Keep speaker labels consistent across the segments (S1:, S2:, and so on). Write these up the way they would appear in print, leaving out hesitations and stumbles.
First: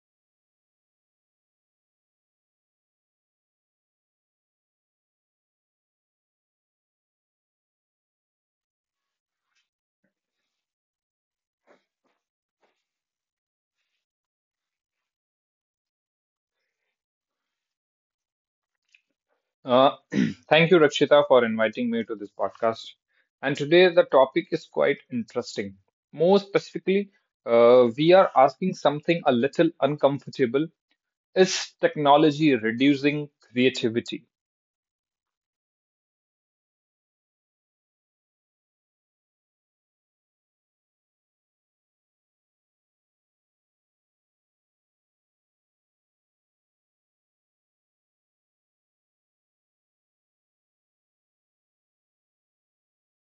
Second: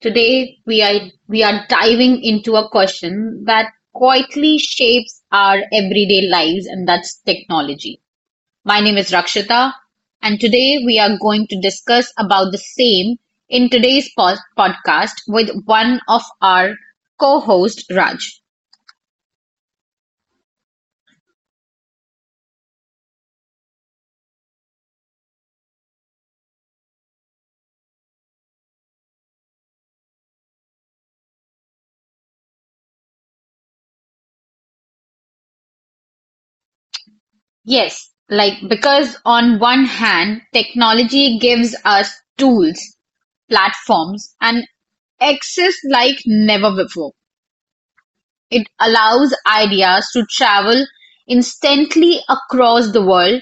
S1: Today we are diving into a question that quietly shapes our everyday lives, and that's technology. My name is Rakshita, and today we are going to discuss about the same in today's podcast with one of our co-host Raj.
S2: Uh, thank you, Rakshita, for inviting me to this podcast. And today the topic is quite interesting. More specifically, we are asking something a little uncomfortable. Is technology reducing creativity?
S1: Yes, like because on one hand, technology gives us tools, platforms, and access like never before. It allows ideas to travel instantly across the world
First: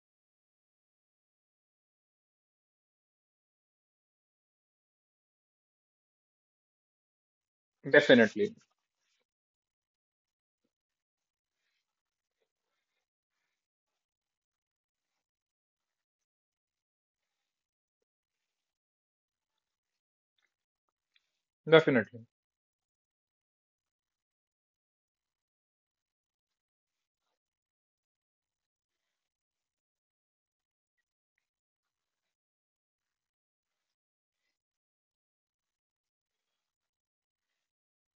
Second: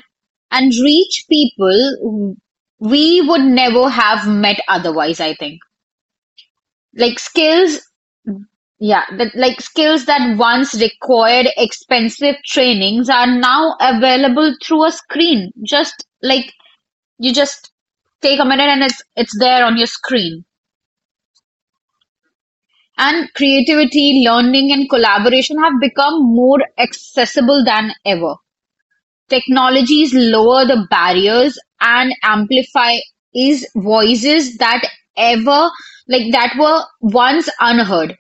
S1: and reach people we would never have met otherwise, I think. Like skills,
S2: Definitely,
S1: yeah, that like skills that once required expensive trainings are now available through a screen, just like you just take a minute and it's there on your screen,
S2: definitely,
S1: and creativity, learning, and collaboration have become more accessible than ever. Technologies lower the barriers and amplify is voices that ever like that were once unheard.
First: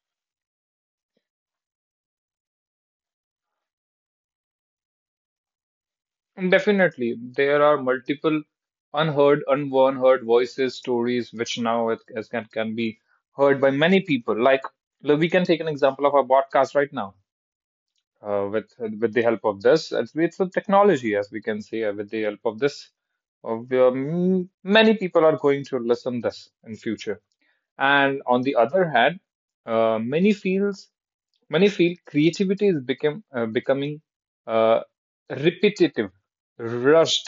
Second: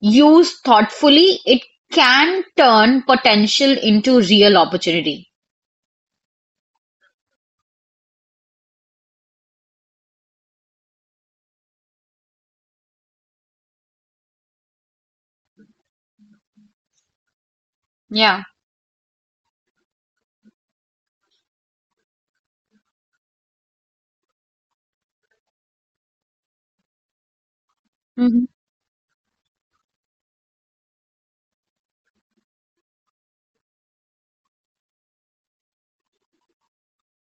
S1: Used thoughtfully, it can turn potential into real opportunity.
S2: definitely. There are multiple unheard voices, stories, which now it can be heard by many people. Like, we can take an example of our podcast right now.
S1: Yeah.
S2: With the help of this, it's a technology, as we can see. With the help of this, we many people are going to listen this in future. And on
S1: Mhm.
S2: the other hand, many fields, many field creativity is become becoming uh, repetitive, rushed,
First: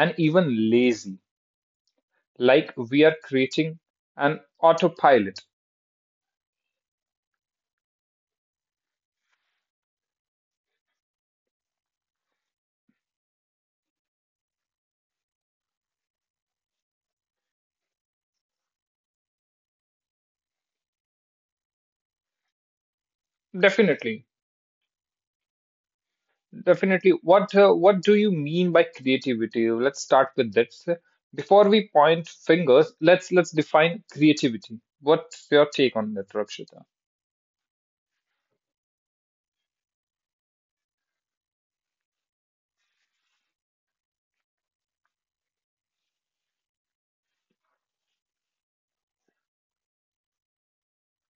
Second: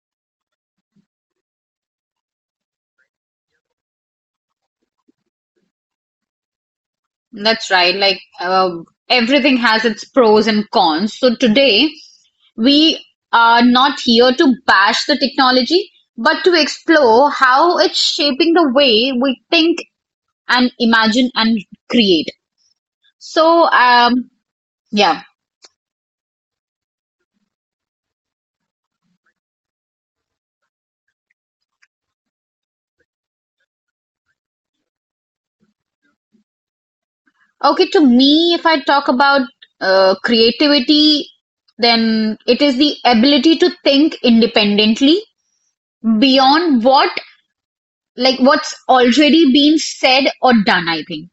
S2: and even lazy. Like we are creating an autopilot.
S1: That's right. Like everything has its pros and cons. So today we are not here to bash the technology, but to explore how it's shaping the way we think and imagine and create. So um,
S2: Definitely.
S1: yeah.
S2: Definitely. What do you mean by creativity? Let's start with this. Before we point fingers, let's define creativity. What's your take on that, Rakshita?
S1: Okay. To me, if I talk about creativity, then it is the ability to think independently beyond what, like what's already been said or done, I think.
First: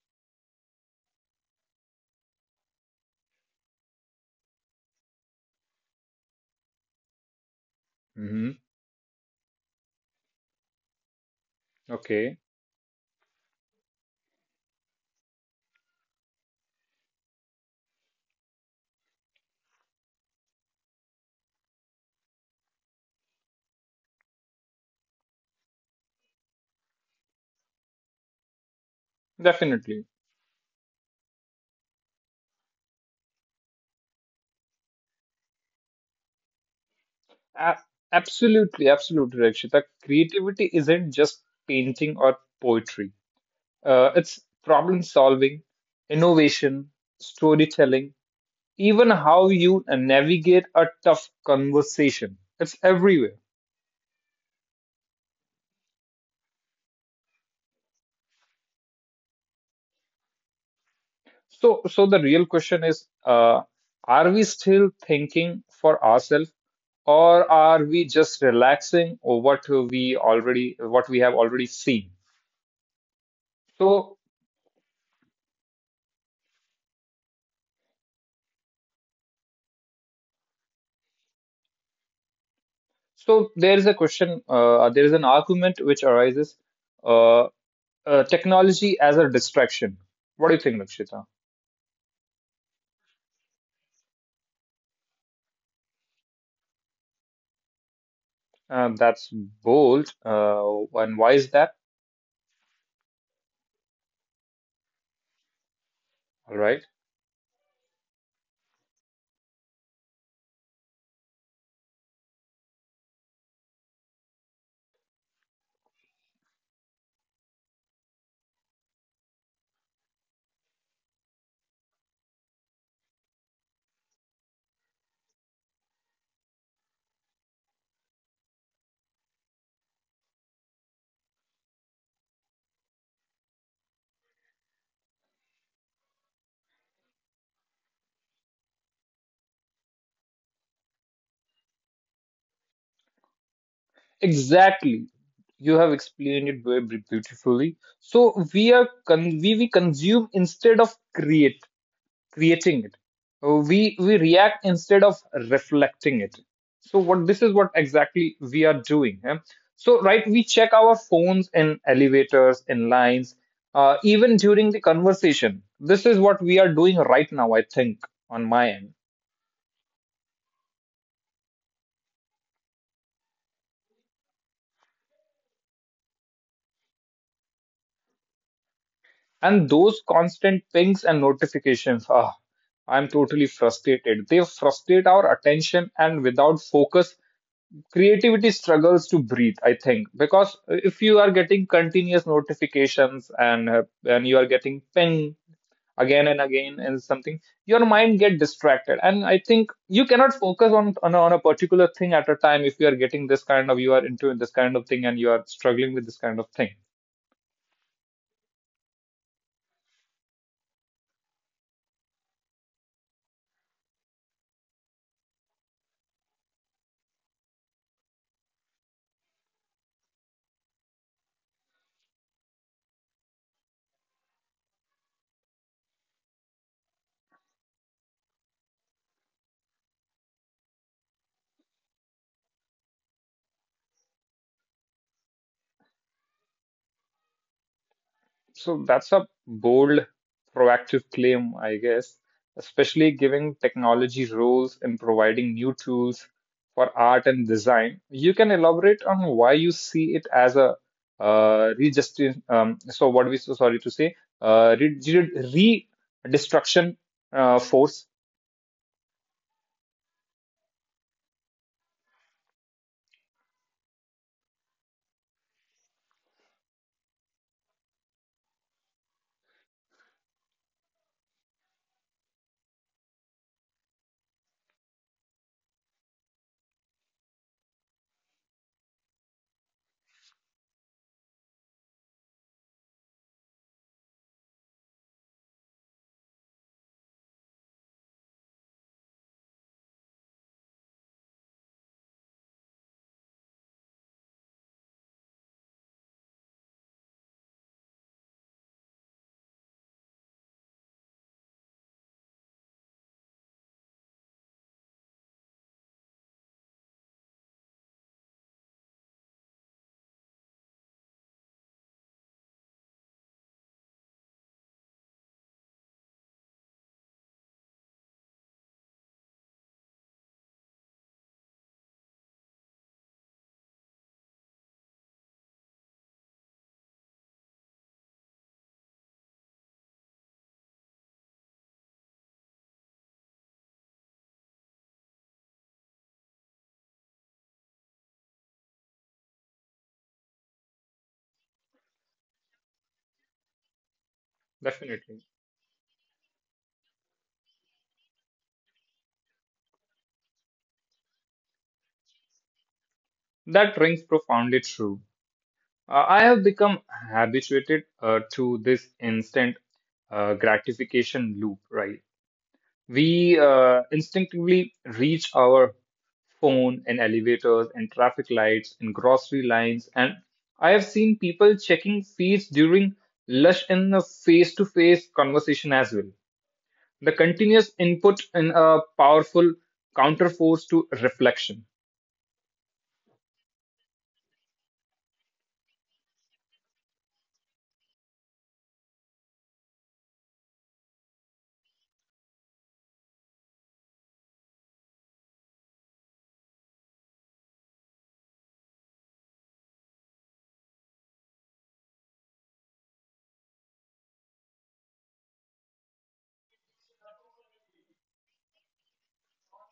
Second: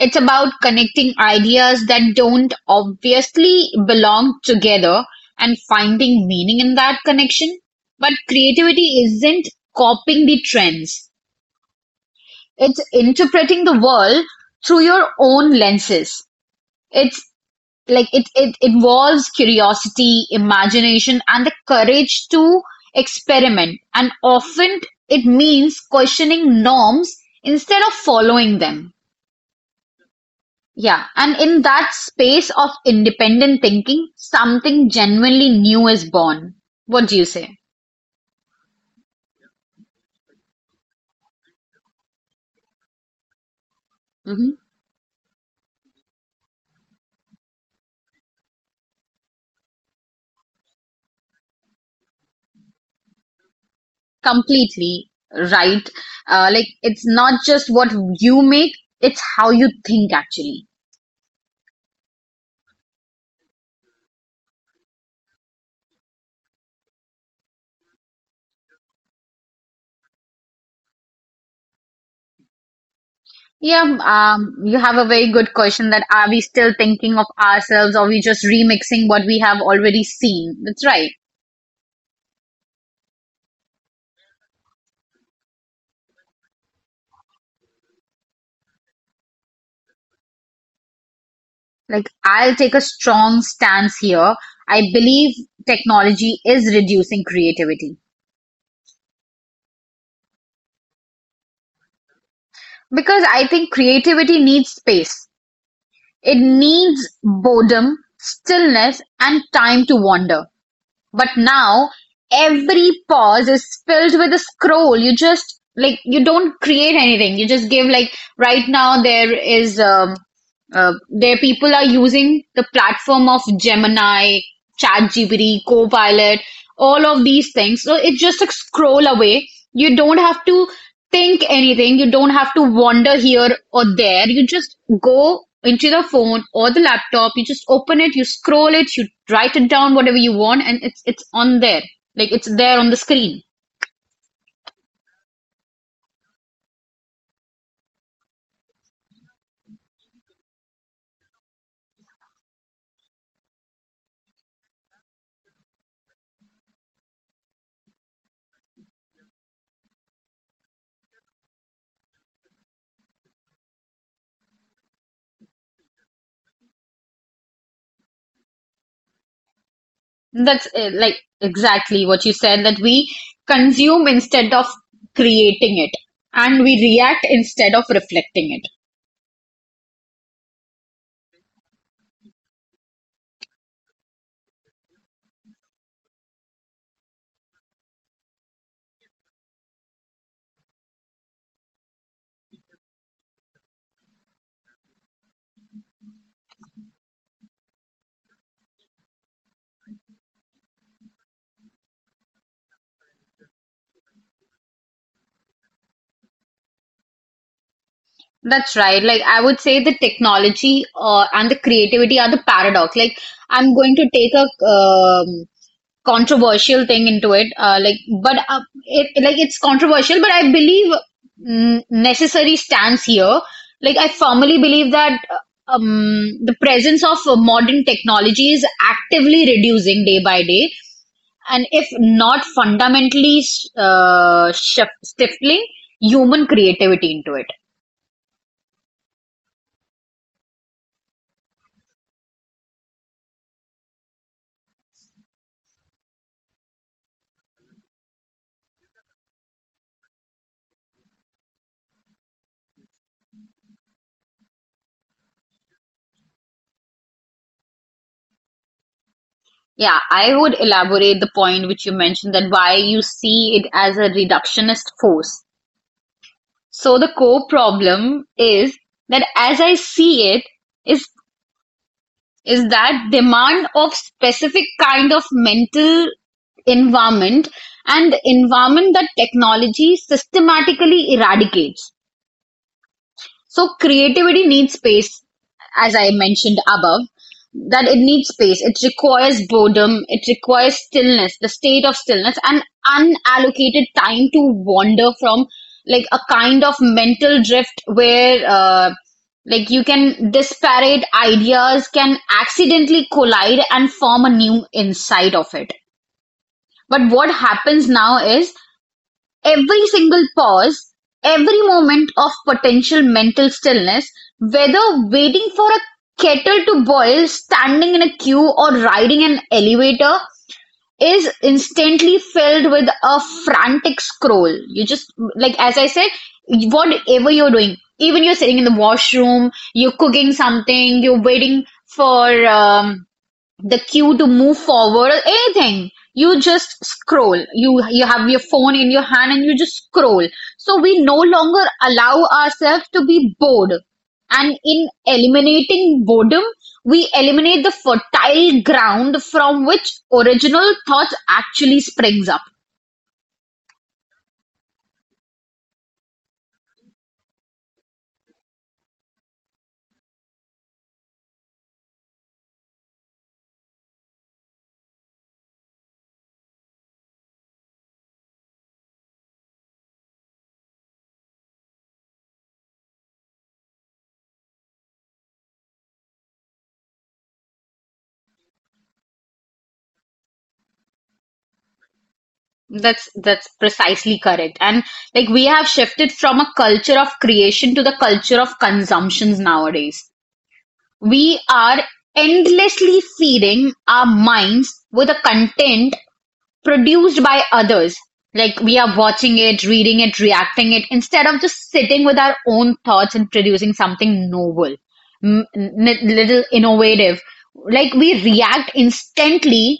S1: It's about connecting ideas that don't obviously belong together and finding meaning in that connection. But
S2: Hmm.
S1: creativity isn't copying the trends.
S2: Okay,
S1: It's interpreting the world through your own lenses. It's like it involves curiosity, imagination, and the courage to experiment. And often it means questioning norms instead of following them.
S2: definitely.
S1: Yeah, and in that space of independent thinking, something genuinely new is born. What do you say?
S2: A- Absolutely, Rakshita. Creativity isn't just painting or poetry. It's
S1: Hmm.
S2: problem solving, innovation, storytelling, even how you navigate a tough conversation. It's everywhere.
S1: Completely right. Like it's not just what you make; it's how you think actually.
S2: So the real question is, are we still thinking for ourselves, or are we just relaxing over what we already, what we have already seen?
S1: Yeah,
S2: So,
S1: you have a very good question. That are we still thinking of ourselves, or we just remixing what we have already seen? That's right.
S2: so there is a question, there is an argument which arises, uh, technology as a distraction. What do you think, Lakshita?
S1: Like I'll take a strong stance here. I believe technology is reducing creativity,
S2: That's bold. And why is that?
S1: because I think creativity needs space. It
S2: All right?
S1: needs boredom, stillness, and time to wander. But now, every pause is filled with a scroll. You just, like, you don't create anything. You just give, like, right now there is, there people are using the platform of Gemini, ChatGPT, Copilot, all of these things. So it's just a scroll away. You don't have to think anything. You don't have to wander here or there. You just go into the phone or the laptop. You just open it, you scroll it, you write it down, whatever you want, and it's on there. Like it's there on the screen.
S2: Exactly. You have explained it very beautifully. So we are con we consume instead of create creating it. We react instead of reflecting it. So what, this is what exactly we are doing. Eh? So right, we check our phones in elevators, in lines, even during the conversation. This is what we are doing right now, I think, on my end.
S1: That's like exactly what you said, that we consume instead of creating it, and we react instead of reflecting it.
S2: And those constant pings and notifications, ah, I'm totally frustrated. They frustrate our attention, and without focus, creativity struggles to breathe, I think. Because if you are getting continuous notifications and you are getting ping again and again and something, your mind get distracted. And I think you cannot focus on a particular thing at a time if you are getting this kind of, you are into this kind of thing and you are struggling with this kind of thing.
S1: That's right. Like I would say the technology and the creativity are the paradox. Like I'm going to take a controversial thing into it. But it's controversial, but I believe necessary stands here. Like I firmly believe that the presence of modern technology is actively reducing day by day, and if not fundamentally stifling human creativity into it.
S2: So that's a bold, proactive claim, I guess, especially giving technology roles in providing new tools for art and design. You can elaborate on why you see it as a so what we, so sorry to say, destruction force.
S1: Yeah, I would elaborate the point which you mentioned, that why you see it as a reductionist force. So the core problem, is that as I see it, is that demand of specific kind of mental environment, and environment that technology systematically eradicates. So creativity needs space, as I mentioned above, that it needs space. It requires boredom, it requires stillness, the state of stillness, and unallocated time to wander from, like a kind of mental drift where like you can disparate ideas can accidentally collide and form a new inside of it. But what happens now is, every single pause, every moment of potential mental stillness, whether waiting for a kettle to boil, standing in a queue, or riding an elevator, is instantly filled with a frantic scroll. You just, like, as I said, whatever you're doing, even you're sitting in the washroom, you're cooking something, you're waiting for the cue to move forward or anything, you just scroll. You have your phone in your hand and you just scroll. So we no longer allow ourselves to be bored, and in
S2: Definitely,
S1: eliminating boredom, we eliminate the fertile ground from which original thoughts actually springs up.
S2: that rings profoundly true. I have become habituated to this instant gratification loop, right? We instinctively reach our phone in elevators, in traffic lights, in grocery lines, and I have seen people checking feeds during lush in a face-to-face conversation as well. The continuous input in a powerful counterforce to reflection.
S1: That's precisely correct. And like we have shifted from a culture of creation to the culture of consumptions nowadays. We are endlessly feeding our minds with the content produced by others. Like we are watching it, reading it, reacting it, instead of just sitting with our own thoughts and producing something novel, little innovative. Like we react instantly,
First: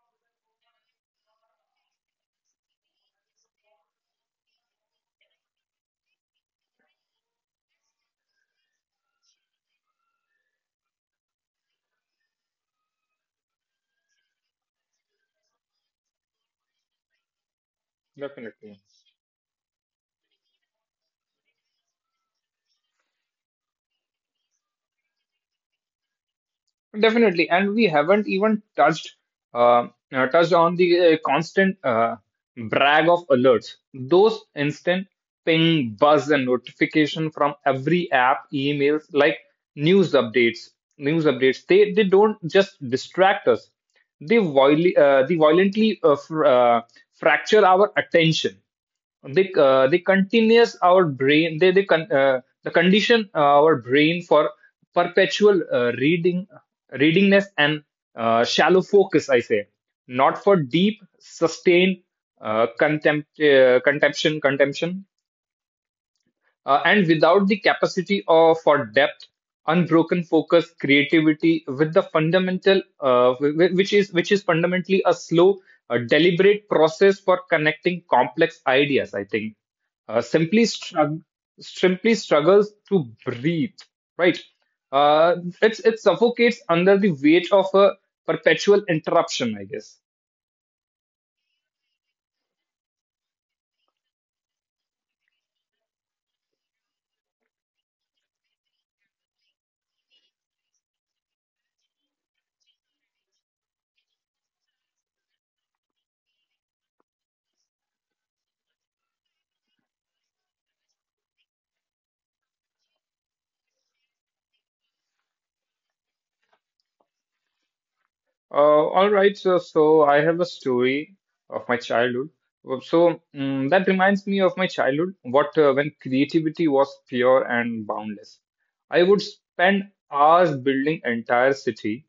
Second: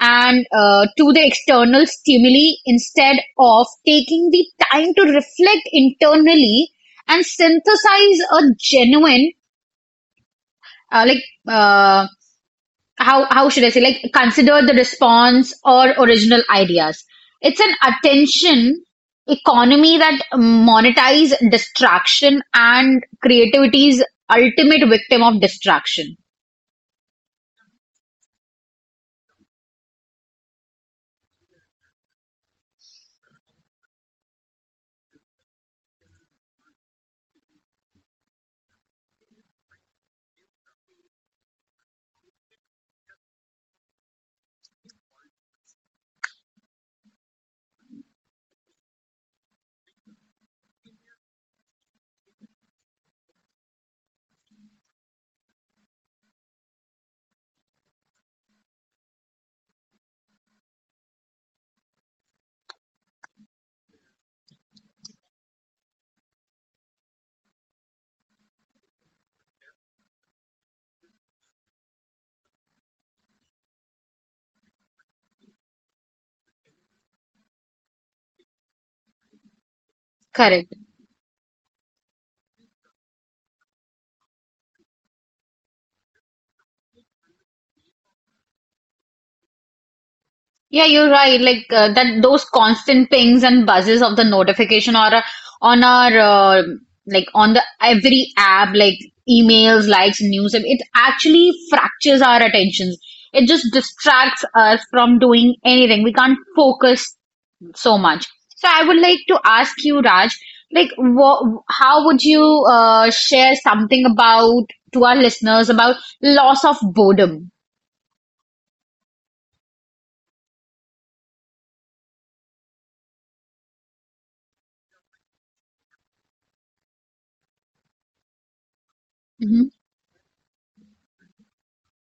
S1: and to the external stimuli instead of taking the time to reflect internally and synthesize a genuine uh, like uh, how should I say, like consider the response or original ideas. It's an
S2: Definitely.
S1: attention economy that monetize distraction, and creativity is ultimate victim of distraction.
S2: Definitely, and we haven't even touched touched on the constant brag of alerts. Those instant ping, buzz, and notification from every app, emails, like news updates. News updates. They don't just distract us. They violently fracture our attention. They they continuous our brain, the condition our brain for perpetual reading readingness and shallow focus, I say, not for deep sustained uh, contempt uh, contemption contempt- and without the capacity of, for depth, unbroken focus, creativity, with the fundamental, which is fundamentally a slow, deliberate process for connecting complex ideas. I think uh, simply
S1: Correct.
S2: strugg- simply struggles to breathe. Right? Uh, it's it suffocates under the weight of a perpetual interruption, I guess.
S1: Yeah, you're right. Like those constant pings and buzzes of the notification, or on our on the every app, like emails, likes, news, it actually fractures our attentions. It just distracts us from doing anything. We can't focus so much. So I would like to ask you, Raj, like what, how would you share something about, to our listeners about loss of boredom?
S2: All right, so I have a story of my childhood. So that reminds me of my childhood, what when creativity was pure and boundless. I would
S1: Mm-hmm.
S2: spend hours building entire city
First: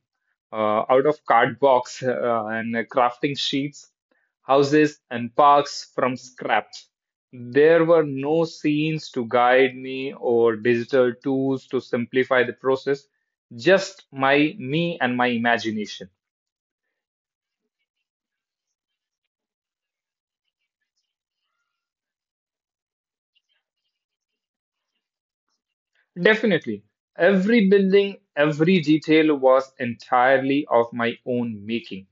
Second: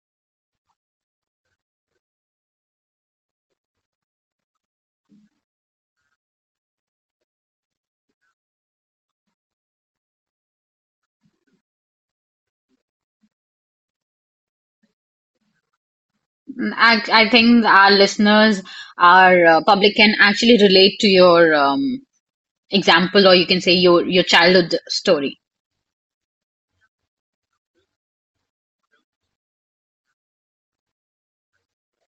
S2: out of cardbox and crafting sheets, houses, and parks from scraps. There were no scenes to guide me or digital tools to simplify the process, just my me and my imagination.
S1: I think our listeners, our public can actually relate to your example, or you can say your childhood story.
S2: Definitely. Every building, every detail was entirely of my own making.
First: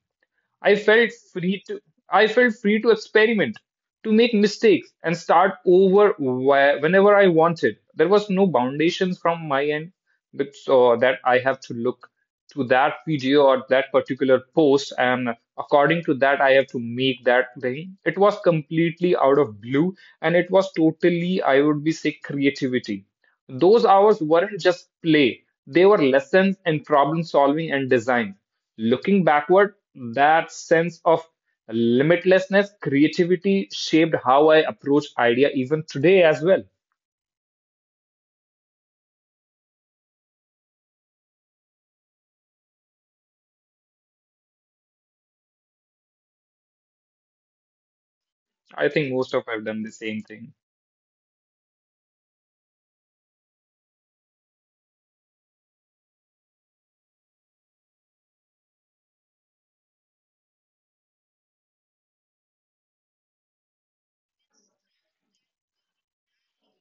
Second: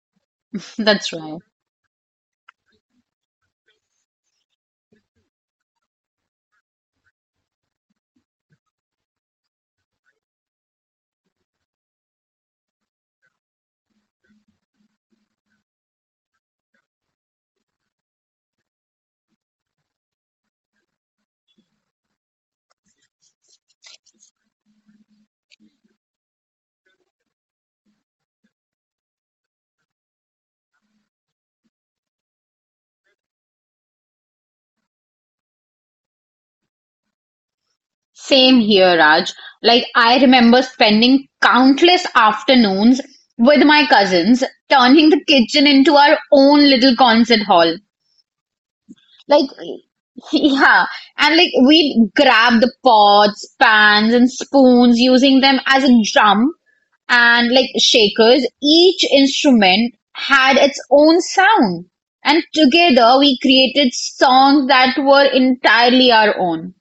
S2: I felt
S1: That's right.
S2: free to I felt free to experiment, to make mistakes and start over whenever I wanted. There was no foundations from my end that, so that I have to look to that video or that particular post, and according to that I have to make that thing. It was completely out of blue, and it was totally, I would be say, creativity. Those hours weren't just play. They were lessons in problem solving and design. Looking backward, that sense of limitlessness, creativity shaped how I approach idea even today as well.
S1: Same here, Raj. Like I remember spending countless afternoons with my cousins, turning the kitchen into our own little concert hall.
S2: I think most of
S1: Like,
S2: I've done the same thing.
S1: yeah, and like we'd grab the pots, pans, and spoons, using them as a drum and like shakers. Each instrument had its own sound, and together we created songs that were entirely our own.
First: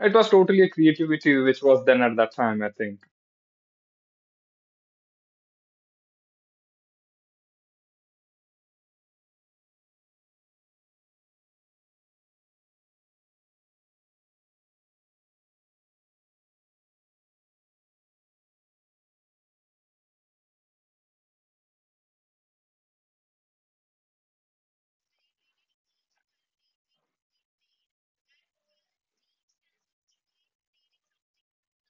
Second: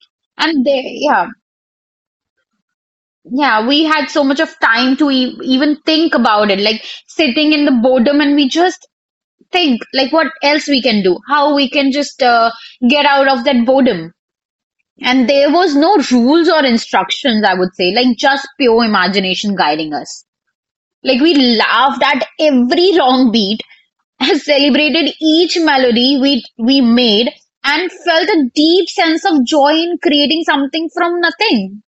S2: It was totally a
S1: Yeah,
S2: creativity which was done at that time, I think.
S1: yeah, we had so much of time to e even think about it, like sitting in the boredom, and we just think like what else we can do, how we can just get out of that boredom. And there was no rules or instructions, I would say, like just pure imagination guiding us. Like we laughed at every wrong beat, celebrated each melody we made, and felt a deep sense of joy in creating something from nothing.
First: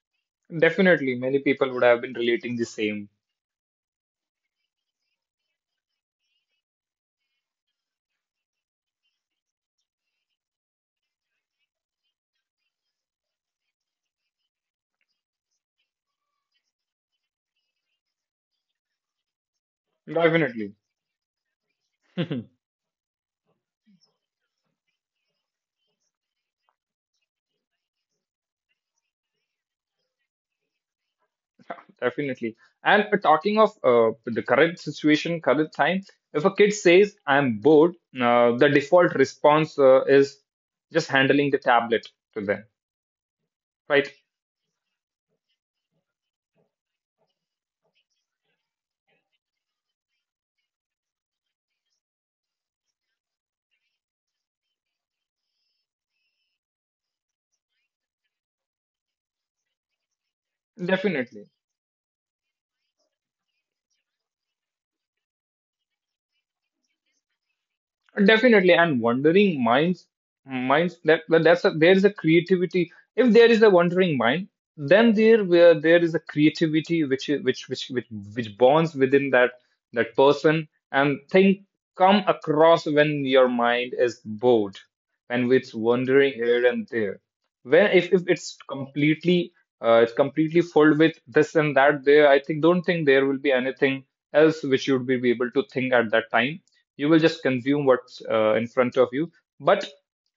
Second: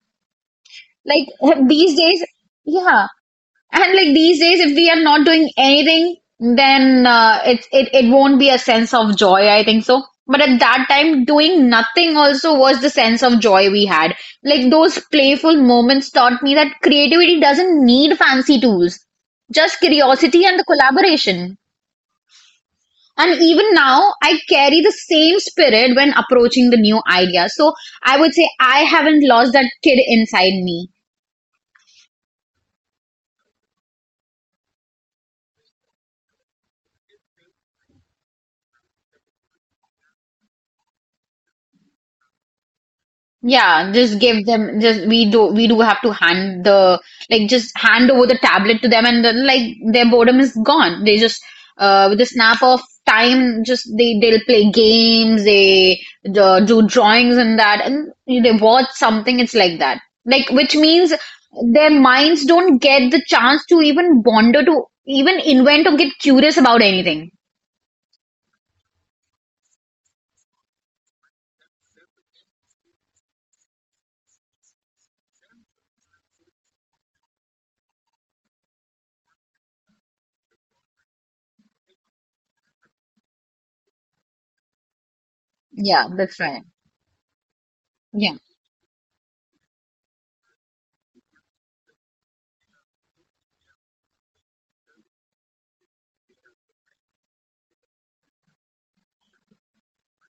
S2: Definitely,
S1: Like
S2: many people would
S1: these
S2: have been
S1: days,
S2: relating the
S1: yeah,
S2: same.
S1: and like these days, if we are not doing anything, then it won't be a sense of joy, I think so. But at that time, doing nothing also was the sense of joy we had. Like those playful moments taught me that creativity doesn't need fancy tools, just curiosity and the
S2: Definitely,
S1: collaboration. And even now, I carry the same spirit when approaching the new idea. So I would say I haven't lost that kid inside me.
S2: definitely. And talking of the current situation, current time, if a kid says, I'm bored, the default response is just handling the tablet to them,
S1: Yeah,
S2: right?
S1: just give them, just we do have to hand the, like just hand over the tablet to them, and then like their boredom is gone. They just with the snap of time, just they'll play games, they do drawings and that, and they watch something, it's like that. Like which means
S2: Definitely.
S1: their minds don't get the chance to even wander, to even invent or get curious about anything.
S2: Definitely, and wandering minds, minds that's a, there is a creativity. If there is a wandering mind, then there where there is a creativity which is- which bonds within that that person, and thing come across when your mind is bored, when it's
S1: Yeah,
S2: wandering
S1: that's right.
S2: here and there. When if it's completely it's completely filled with this and that there, I think don't think there will be anything else which you would be able to think at that time. You will just consume what's in front of you. But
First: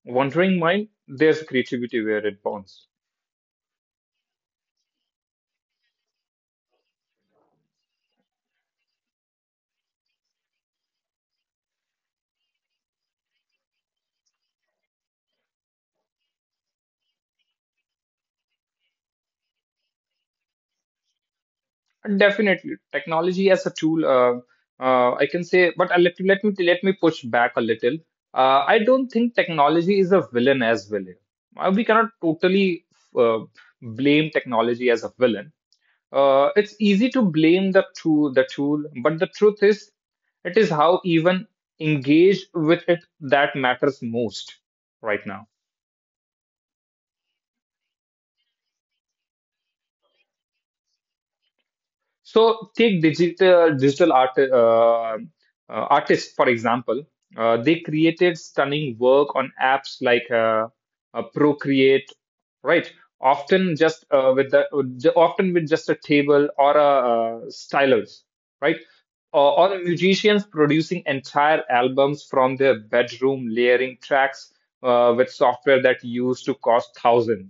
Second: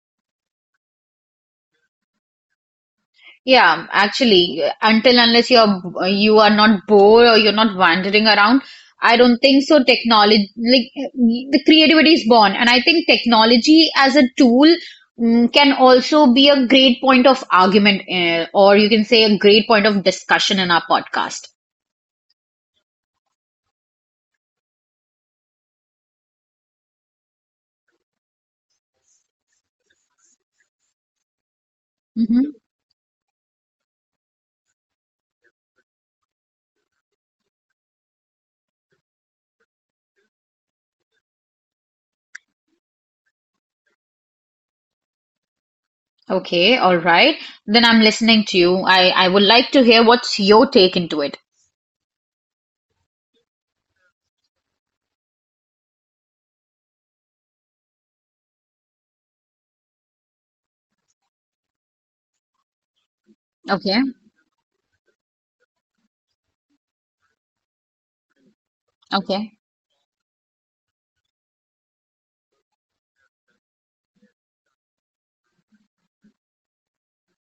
S2: wandering mind, there's creativity where it bonds.
S1: Yeah, actually, until unless you are not bored or you're not wandering around, I don't think so. Technology, like the creativity is born, and I think technology as a tool can also be a great point of argument, or you can say a great point of discussion in our podcast.
S2: And definitely technology as a tool, I can say, but let me push back a little. I don't think technology is a villain as well. We cannot
S1: Hmm.
S2: totally uh, blame technology as a villain. It's easy to blame the tool, but the truth is, it is how even engage with it that matters most right now.
S1: Okay, all right. Then I'm listening to you. I would like to hear what's your take into it.
S2: So take digital art, uh, artists for example. They created stunning work on apps like Procreate, right? Often
S1: Okay,
S2: just uh, with the often with just a table or a stylus, right?
S1: okay.
S2: Or musicians producing entire albums from their bedroom, layering tracks with software that used to cost thousands.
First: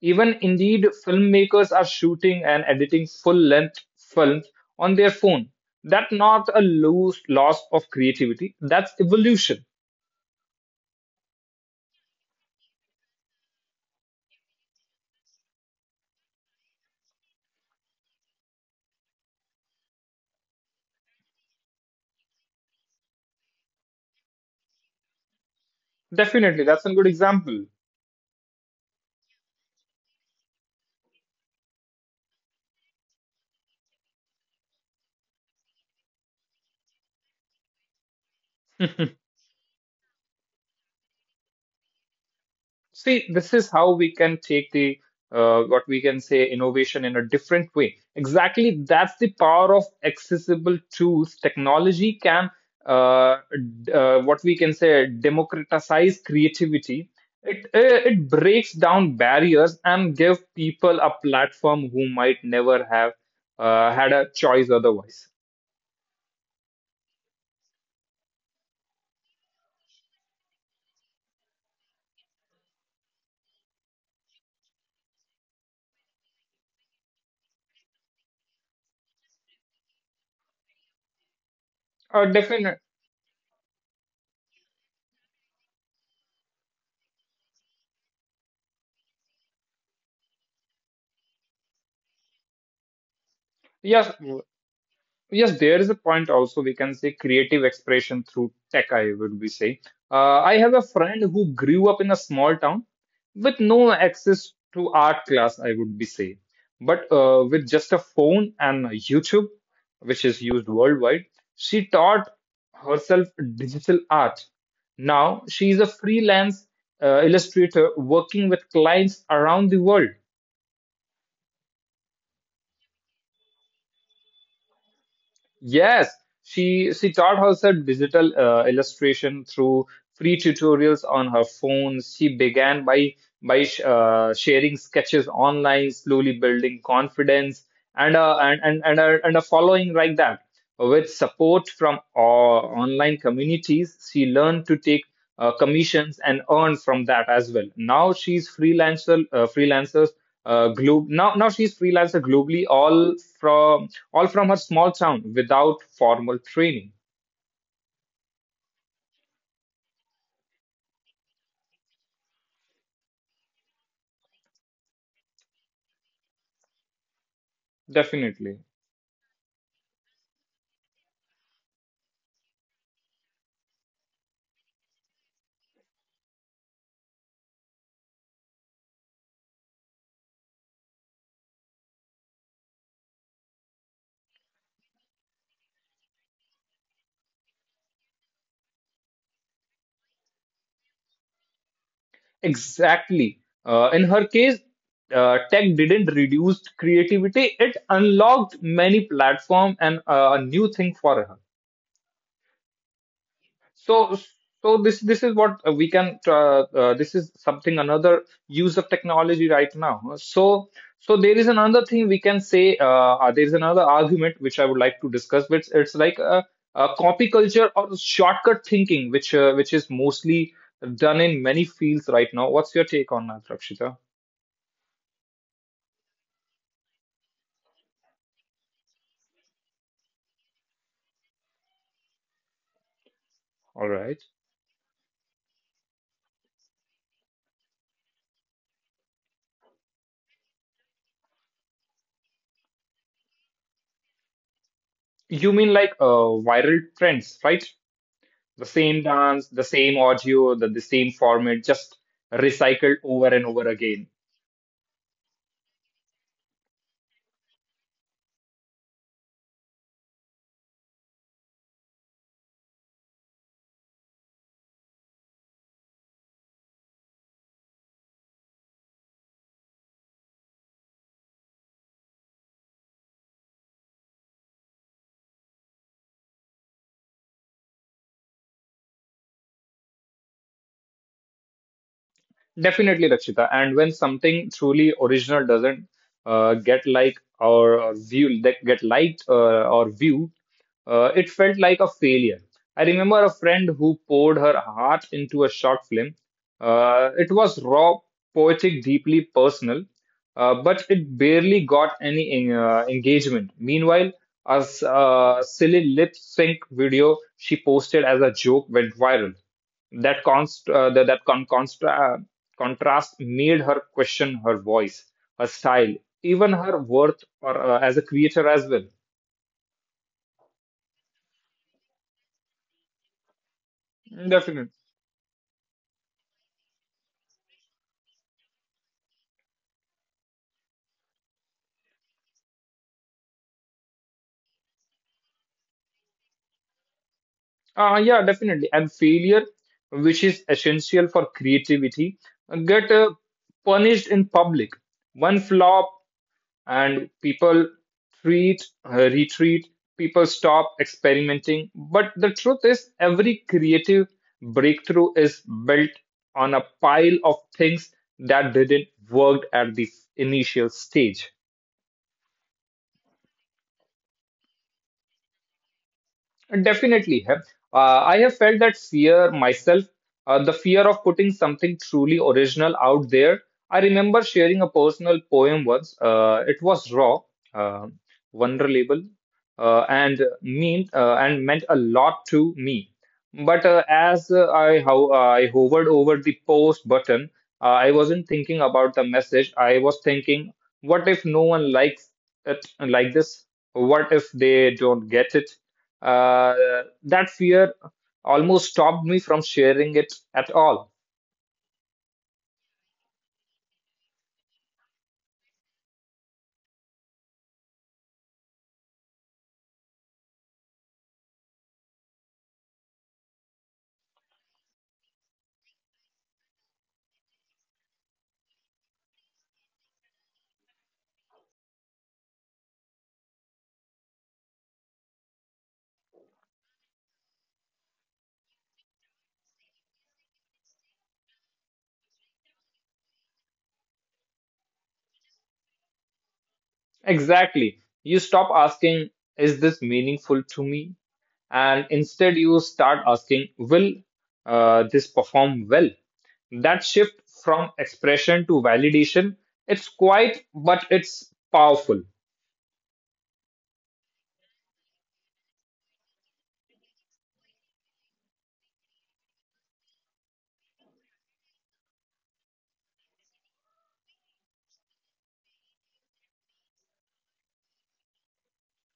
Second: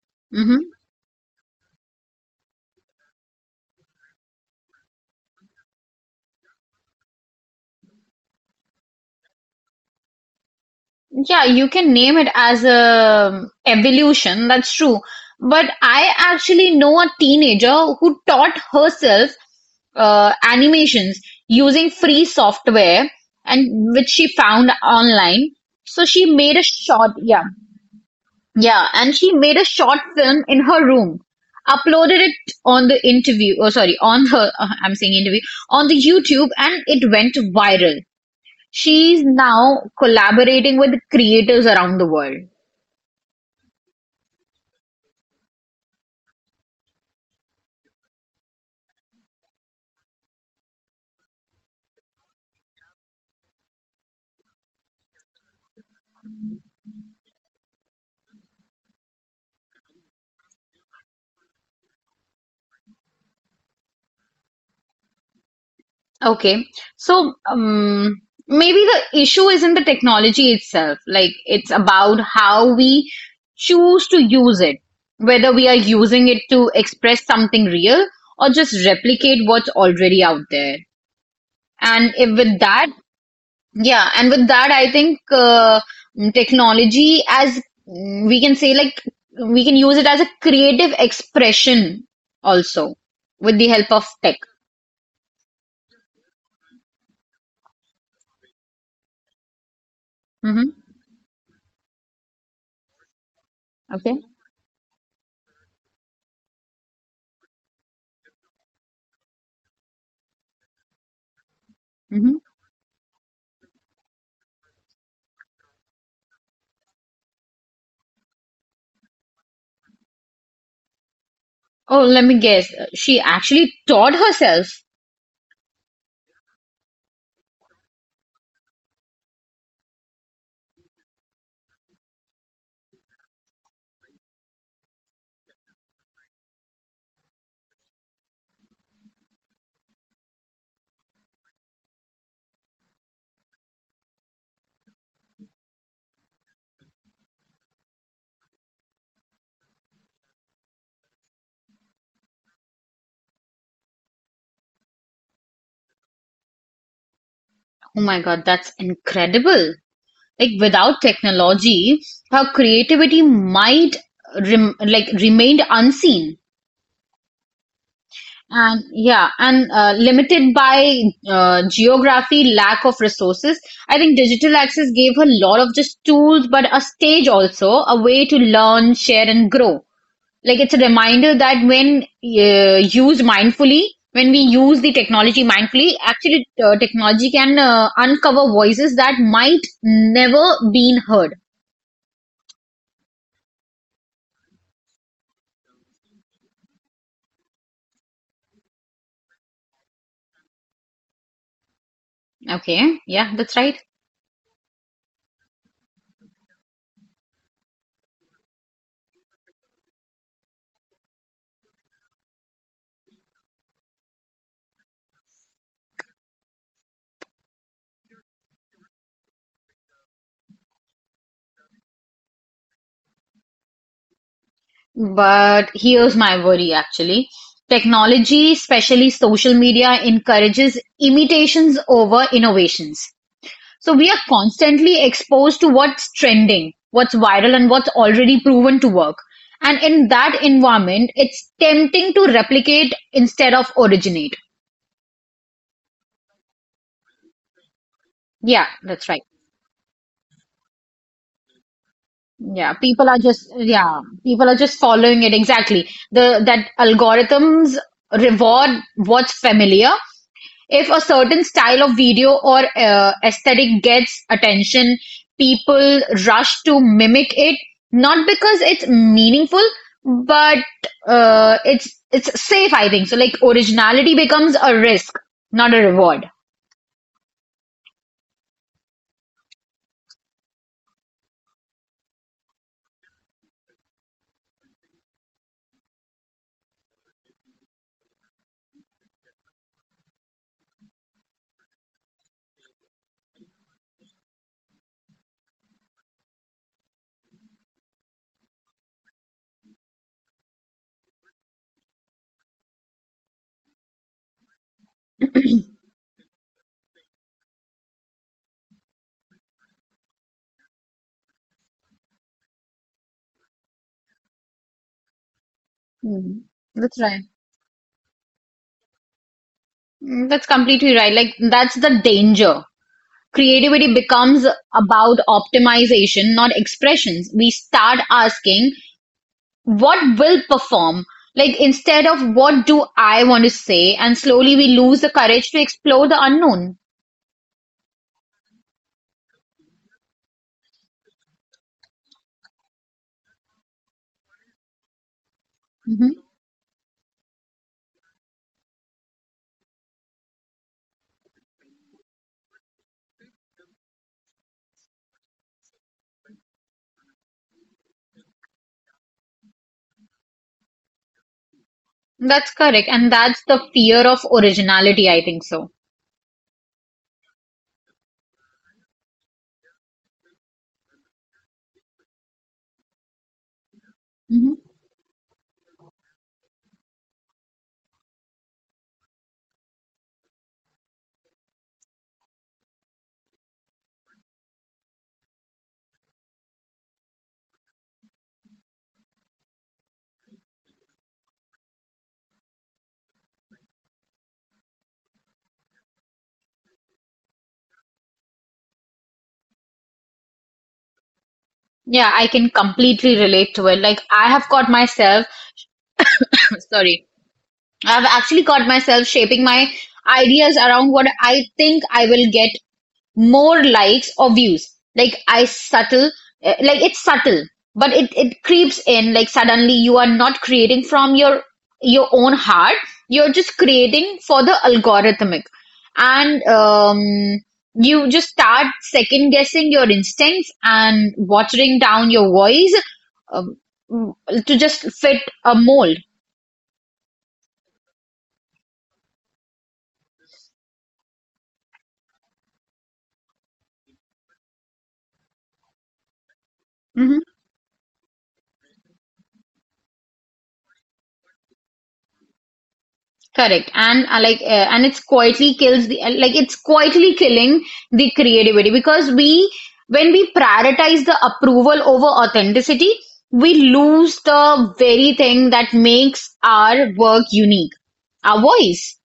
S2: Even
S1: Hmm.
S2: indeed, filmmakers are shooting and editing full-length films on their phone. That's not a loose loss of creativity. That's evolution.
S1: Yeah, you can name it as a evolution, that's true. But I actually know a teenager who taught herself animations using free software and which she found online. So she made a
S2: Definitely, that's a good
S1: short, yeah,
S2: example.
S1: yeah, and she made a short film in her room, uploaded it on the interview, oh sorry, on the, I'm saying interview, on the YouTube, and it went viral. She is now collaborating with creators around the world.
S2: See, this is how we can take the what we can say innovation in a different way. Exactly, that's the power of accessible tools. Technology can uh, what we can say, democratize creativity. It breaks down barriers and give people a platform who might never have had a choice otherwise.
S1: Okay, so maybe the issue isn't the technology itself, like it's about how we choose to use it, whether we are using it to express something real or just replicate what's already out there. And if with
S2: Definitely,
S1: that, yeah, and with that, I think technology, as we can say, like we can use it as a creative expression also with the help of
S2: yes.
S1: tech.
S2: Yes, there is a point also, we can say creative expression through tech, I would be saying. I
S1: Hmm.
S2: have a friend who grew up in a small town with no
S1: Okay.
S2: access to art class, I would be saying. But with just a phone and YouTube, which is used worldwide, she taught
S1: Hmm.
S2: herself digital art. Now she is a freelance illustrator working with clients around the world.
S1: Oh, let me guess. She actually taught herself.
S2: Yes, she taught herself digital illustration through free tutorials on her phone. She began by sharing sketches online, slowly building confidence and, and a following like that. With support from online communities, she learned to take commissions and earn from that as well. Now she's freelancer freelancers glo- now now she's freelancer globally, all from her small town, without formal training.
S1: Oh my God, that's incredible. Like without technology, her creativity might remained unseen.
S2: Definitely.
S1: And yeah, and limited by geography, lack of resources. I think digital access gave her a lot of just tools, but a stage also, a way to learn, share, and grow. Like it's a reminder that when used mindfully, when we use the technology mindfully, actually technology can uncover voices that might never been heard.
S2: Exactly. In her case, tech didn't reduce creativity, it unlocked many platform and a new thing for her.
S1: Okay, yeah, that's right.
S2: So, this is what we can. This is something another use of technology right now. So there is another thing we can say. There is another argument which I would like to discuss. Which it's like a copy culture or shortcut thinking, which is mostly done in many fields right now. What's your take on that, Rakshita?
S1: But here's my worry actually. Technology, especially social media, encourages imitations over innovations.
S2: All
S1: So we are
S2: right.
S1: constantly exposed to what's trending, what's viral, and what's already proven to work. And in that environment, it's tempting to replicate instead of originate.
S2: You mean like viral trends, right?
S1: Yeah,
S2: The same
S1: that's right.
S2: dance, the same audio, the same format, just recycled over and over again.
S1: People are just following it exactly. The that algorithms reward what's familiar. If a certain style of video or aesthetic gets attention, people rush to mimic it, not because it's meaningful, but it's safe, I think. So like originality becomes a risk, not a reward.
S2: Definitely, Rakshita. And when something truly original doesn't get like or view, that get liked or view, it felt like a failure. I remember a friend who poured her heart into a short film. It was raw, poetic, deeply personal, but it barely got any engagement. Meanwhile, a silly lip sync video she posted as a joke went viral. That const that, that con constra- contrast made her question her voice, her style,
S1: Hmm.
S2: even her
S1: That's right.
S2: worth or as a creator as well.
S1: Mm. That's completely right. Like, that's the danger. Creativity becomes
S2: Definitely.
S1: about optimization, not expressions. We start asking, what will perform, like instead of what do I want to say, and slowly we lose the courage to explore the unknown.
S2: Yeah, definitely. And failure, which is essential for creativity, get punished in public. One flop
S1: Mhm.
S2: and people treat, retreat, people stop experimenting. But the truth is, every creative breakthrough is built on a pile of things that didn't work at the initial stage.
S1: That's correct, and that's the fear of originality, I think so.
S2: Definitely. Heb. I have felt that fear myself, the fear of putting something truly original out there. I remember
S1: Mhm.
S2: sharing a personal poem once. It was raw, uh, vulnerable, and meant a lot to me. But as I hovered over the post button, I wasn't thinking about the message. I was thinking, what if no one likes it like this? What if they don't get it? uh, that fear almost stopped me from sharing it at all.
S1: Yeah, I can completely relate to it. Like, I have caught myself, sorry, I've actually caught myself shaping my ideas around what I think I will get more likes or views. Like I subtle, like it's subtle, but it creeps in. Like suddenly you are not creating from your own heart. You're just creating for the algorithmic, and you just start second guessing your instincts and watering down your voice um, to just fit a mold.
S2: Exactly. You stop asking, is this meaningful to me? And instead, you start asking, will this perform well? That
S1: Mm-hmm.
S2: shift from expression to validation, it's quite, but it's powerful.
S1: Correct. And like, and it's quietly kills the, like, It's quietly killing the creativity because when we prioritize the approval over authenticity, we lose the very thing that makes our work unique, our voice.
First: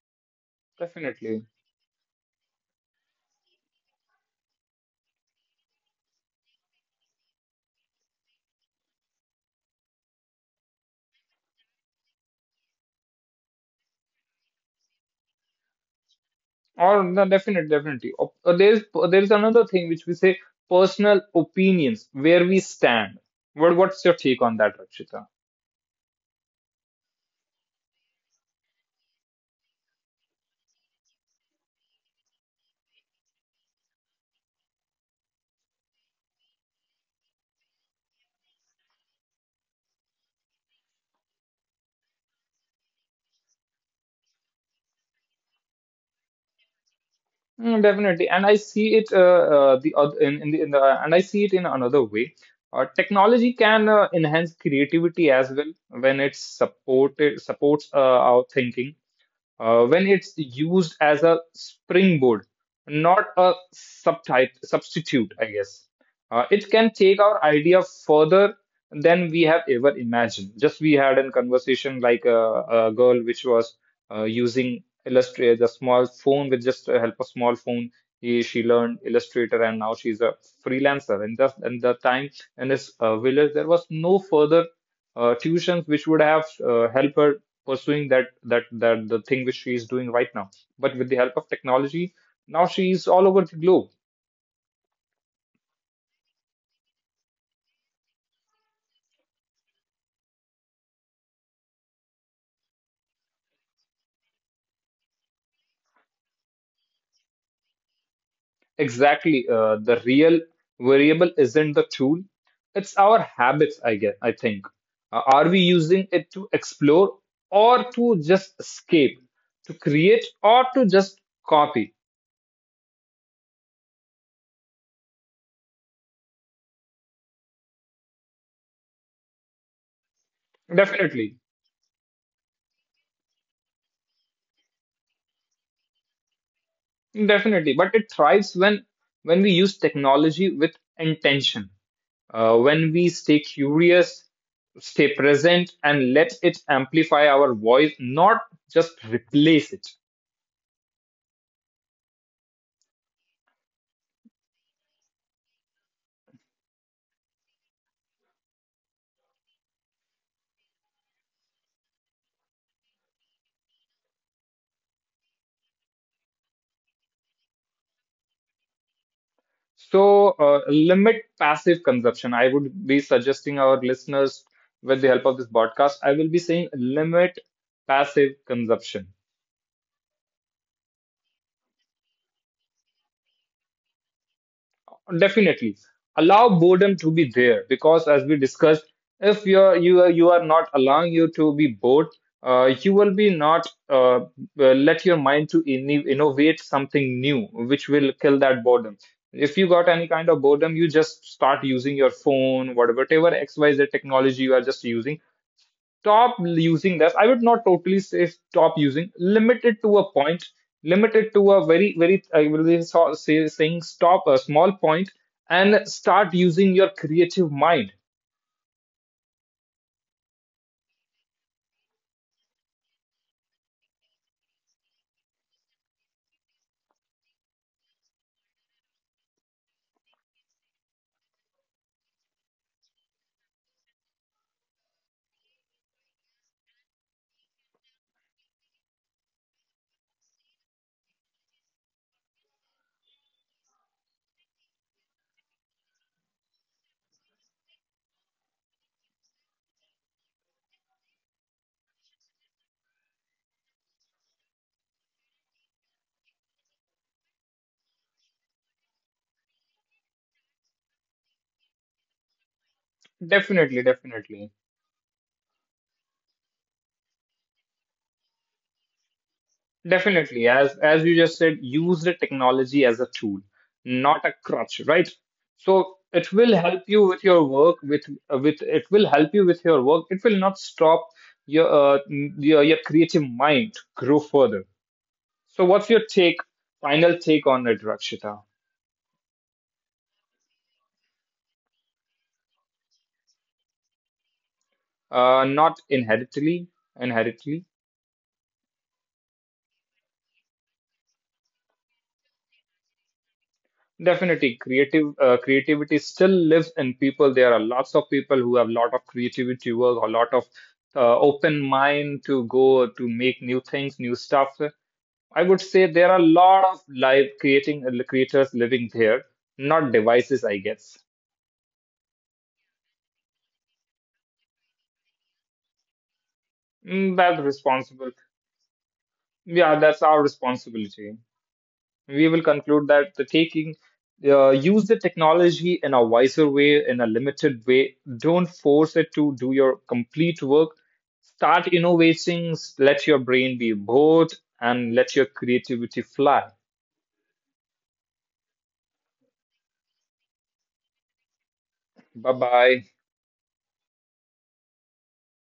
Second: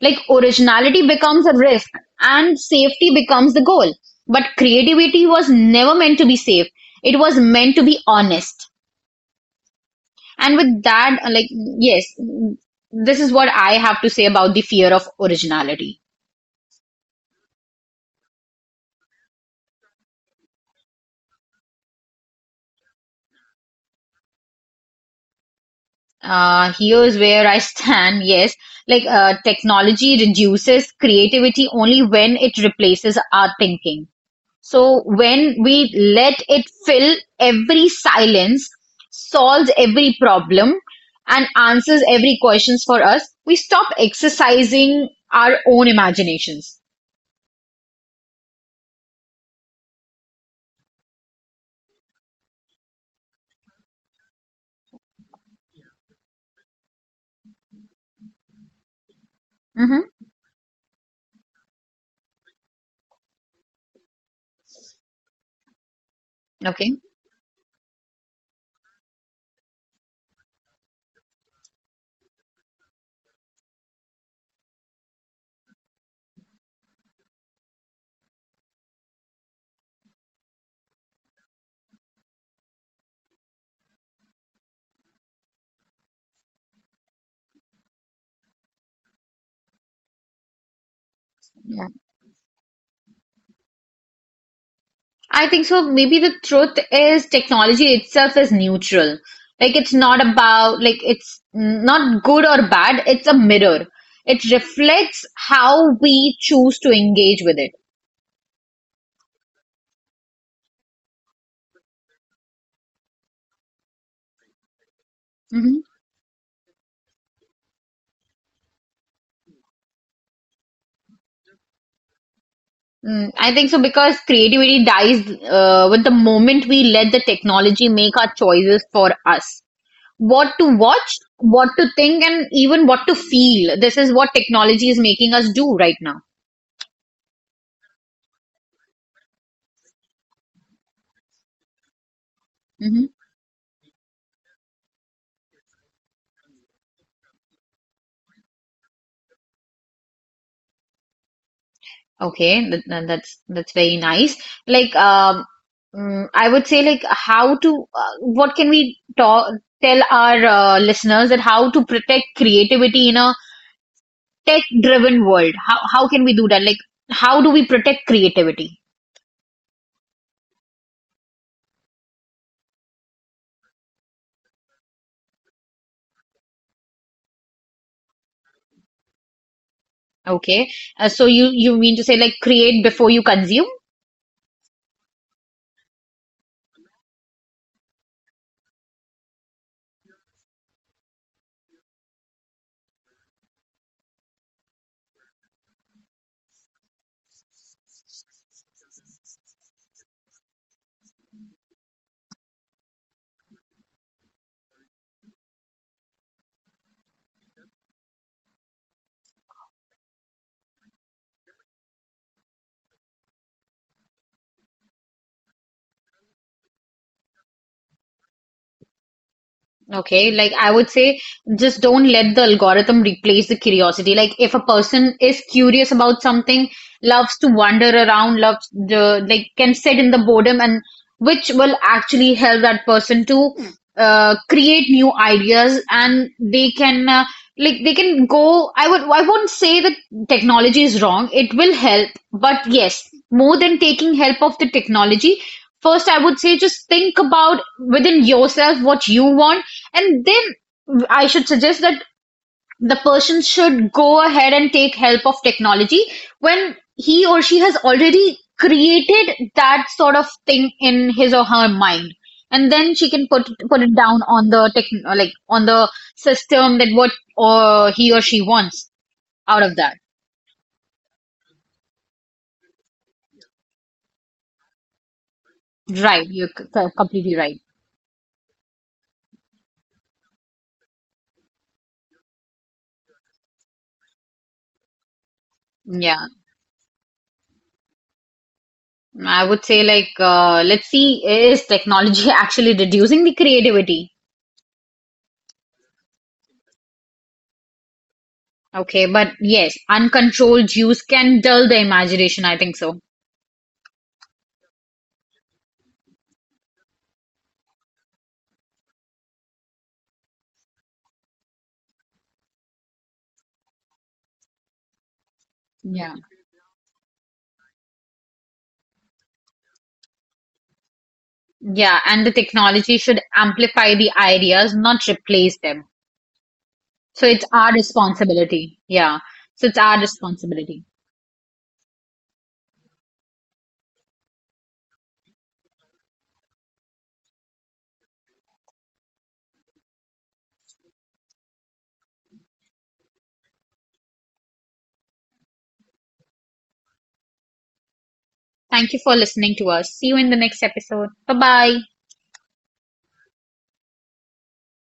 S1: Like, originality becomes
S2: Definitely.
S1: a risk and safety becomes the goal. But creativity was never meant to be safe, it was meant to be honest. And with that, yes, this is what I have to say about the fear of originality.
S2: Or no, definite, definitely. Op- there's another thing which we say personal opinions, where we stand. What's your take on that, Rakshita?
S1: Here's where I stand. Yes, technology reduces creativity only when it replaces our thinking. So when we let it fill every silence, solves every problem, and answers every questions for us, we stop exercising our own imaginations.
S2: Mm, definitely, and I see it the oth- in the and I see it in another way. Technology can enhance creativity as well when it supported supports our thinking when
S1: Hmm.
S2: it's used as a springboard, not a subtype substitute, I guess. It can
S1: Okay.
S2: take our idea further than we have ever imagined. Just we had a conversation like a girl which was using Illustrator, the small phone with just help a small phone. She learned Illustrator and now she's a freelancer. And just and the time in this village, there was no further tuitions which would have helped her pursuing that the thing which she is doing right now. But with the help of technology, now she is all over the globe.
S1: I think so. Maybe the truth is technology itself is neutral. It's not good or bad. It's a mirror. It reflects how we choose to engage with it.
S2: Exactly. The real variable isn't the tool; it's our habits. I guess. I think. Are we
S1: Hmm.
S2: using it to explore or to just escape, to create or to just copy?
S1: Mm, I think so because creativity dies with the moment we let the technology make our choices for us. What to watch,
S2: Definitely,
S1: what to think, and even what to feel. This is what technology is making us do right now.
S2: definitely. But it thrives when we use technology with intention. When we stay curious, stay present, and let it amplify our voice, not just replace it.
S1: Okay, that's very nice. Like, um, I would say, like, what can we tell our listeners that how to protect creativity in a tech-driven world? How can we do that? Like, how do we protect creativity?
S2: So, limit passive consumption. I would be suggesting our listeners, with the help of this podcast, I will be saying limit passive consumption.
S1: Okay, so you mean to say like create before you consume?
S2: Definitely, allow boredom to be there, because as we discussed, if you are not allowing you to be bored, you will be not let your mind to innovate something new which will kill that boredom. If you got any kind of boredom, you just start using your phone, whatever whatever xyz technology you are just using, stop using this. I would not totally say stop using, limit it to a point, limit it to a very, very, I will really say, saying stop a small point, and start using your creative mind.
S1: Okay, like I would say, just don't let the algorithm replace the curiosity. Like if a person is curious about something, loves to wander around, loves the like can sit in the boredom, and which will actually help that person to create new ideas, and they can go. I won't say that technology is wrong. It will help, but yes, more than taking help of the technology. First, I would say just think about within yourself what you want and then I should suggest that the person should go ahead and take help of technology when he or she has already created that sort of thing in his or her mind. And then she can put
S2: Definitely,
S1: it down on
S2: definitely,
S1: the tech, like on the system that what or he or she wants out of that.
S2: definitely. As you just said, use the technology as a tool, not a crutch, right? So
S1: Right,
S2: it will help you with
S1: completely
S2: your
S1: right.
S2: work, it will help you with your work. It will not stop your creative mind grow further. So, what's your
S1: Yeah,
S2: take, final take on it, Rakshita?
S1: I would say let's see, is technology actually reducing the creativity?
S2: Not inherently, inherently.
S1: Okay, but yes, uncontrolled use can dull the imagination, I think so.
S2: Definitely, creative creativity still lives in people. There are lots of people who have a lot of creativity work, a lot of open mind to go to make new things, new stuff. I would say
S1: Yeah.
S2: there are a lot of live creating creators living there, not devices, I guess.
S1: Yeah, and the technology should amplify the ideas, not replace them.
S2: Mm,
S1: So it's
S2: that's
S1: our
S2: responsible.
S1: responsibility. Yeah, so it's
S2: Yeah,
S1: our
S2: that's our
S1: responsibility.
S2: responsibility. We will conclude that the taking use the technology in a wiser way, in a limited way, don't force it to do your complete work, start innovating, let your brain be bored, and let your creativity fly.
S1: Thank you for listening to us. See you in the next episode. Bye bye.
S2: Bye bye.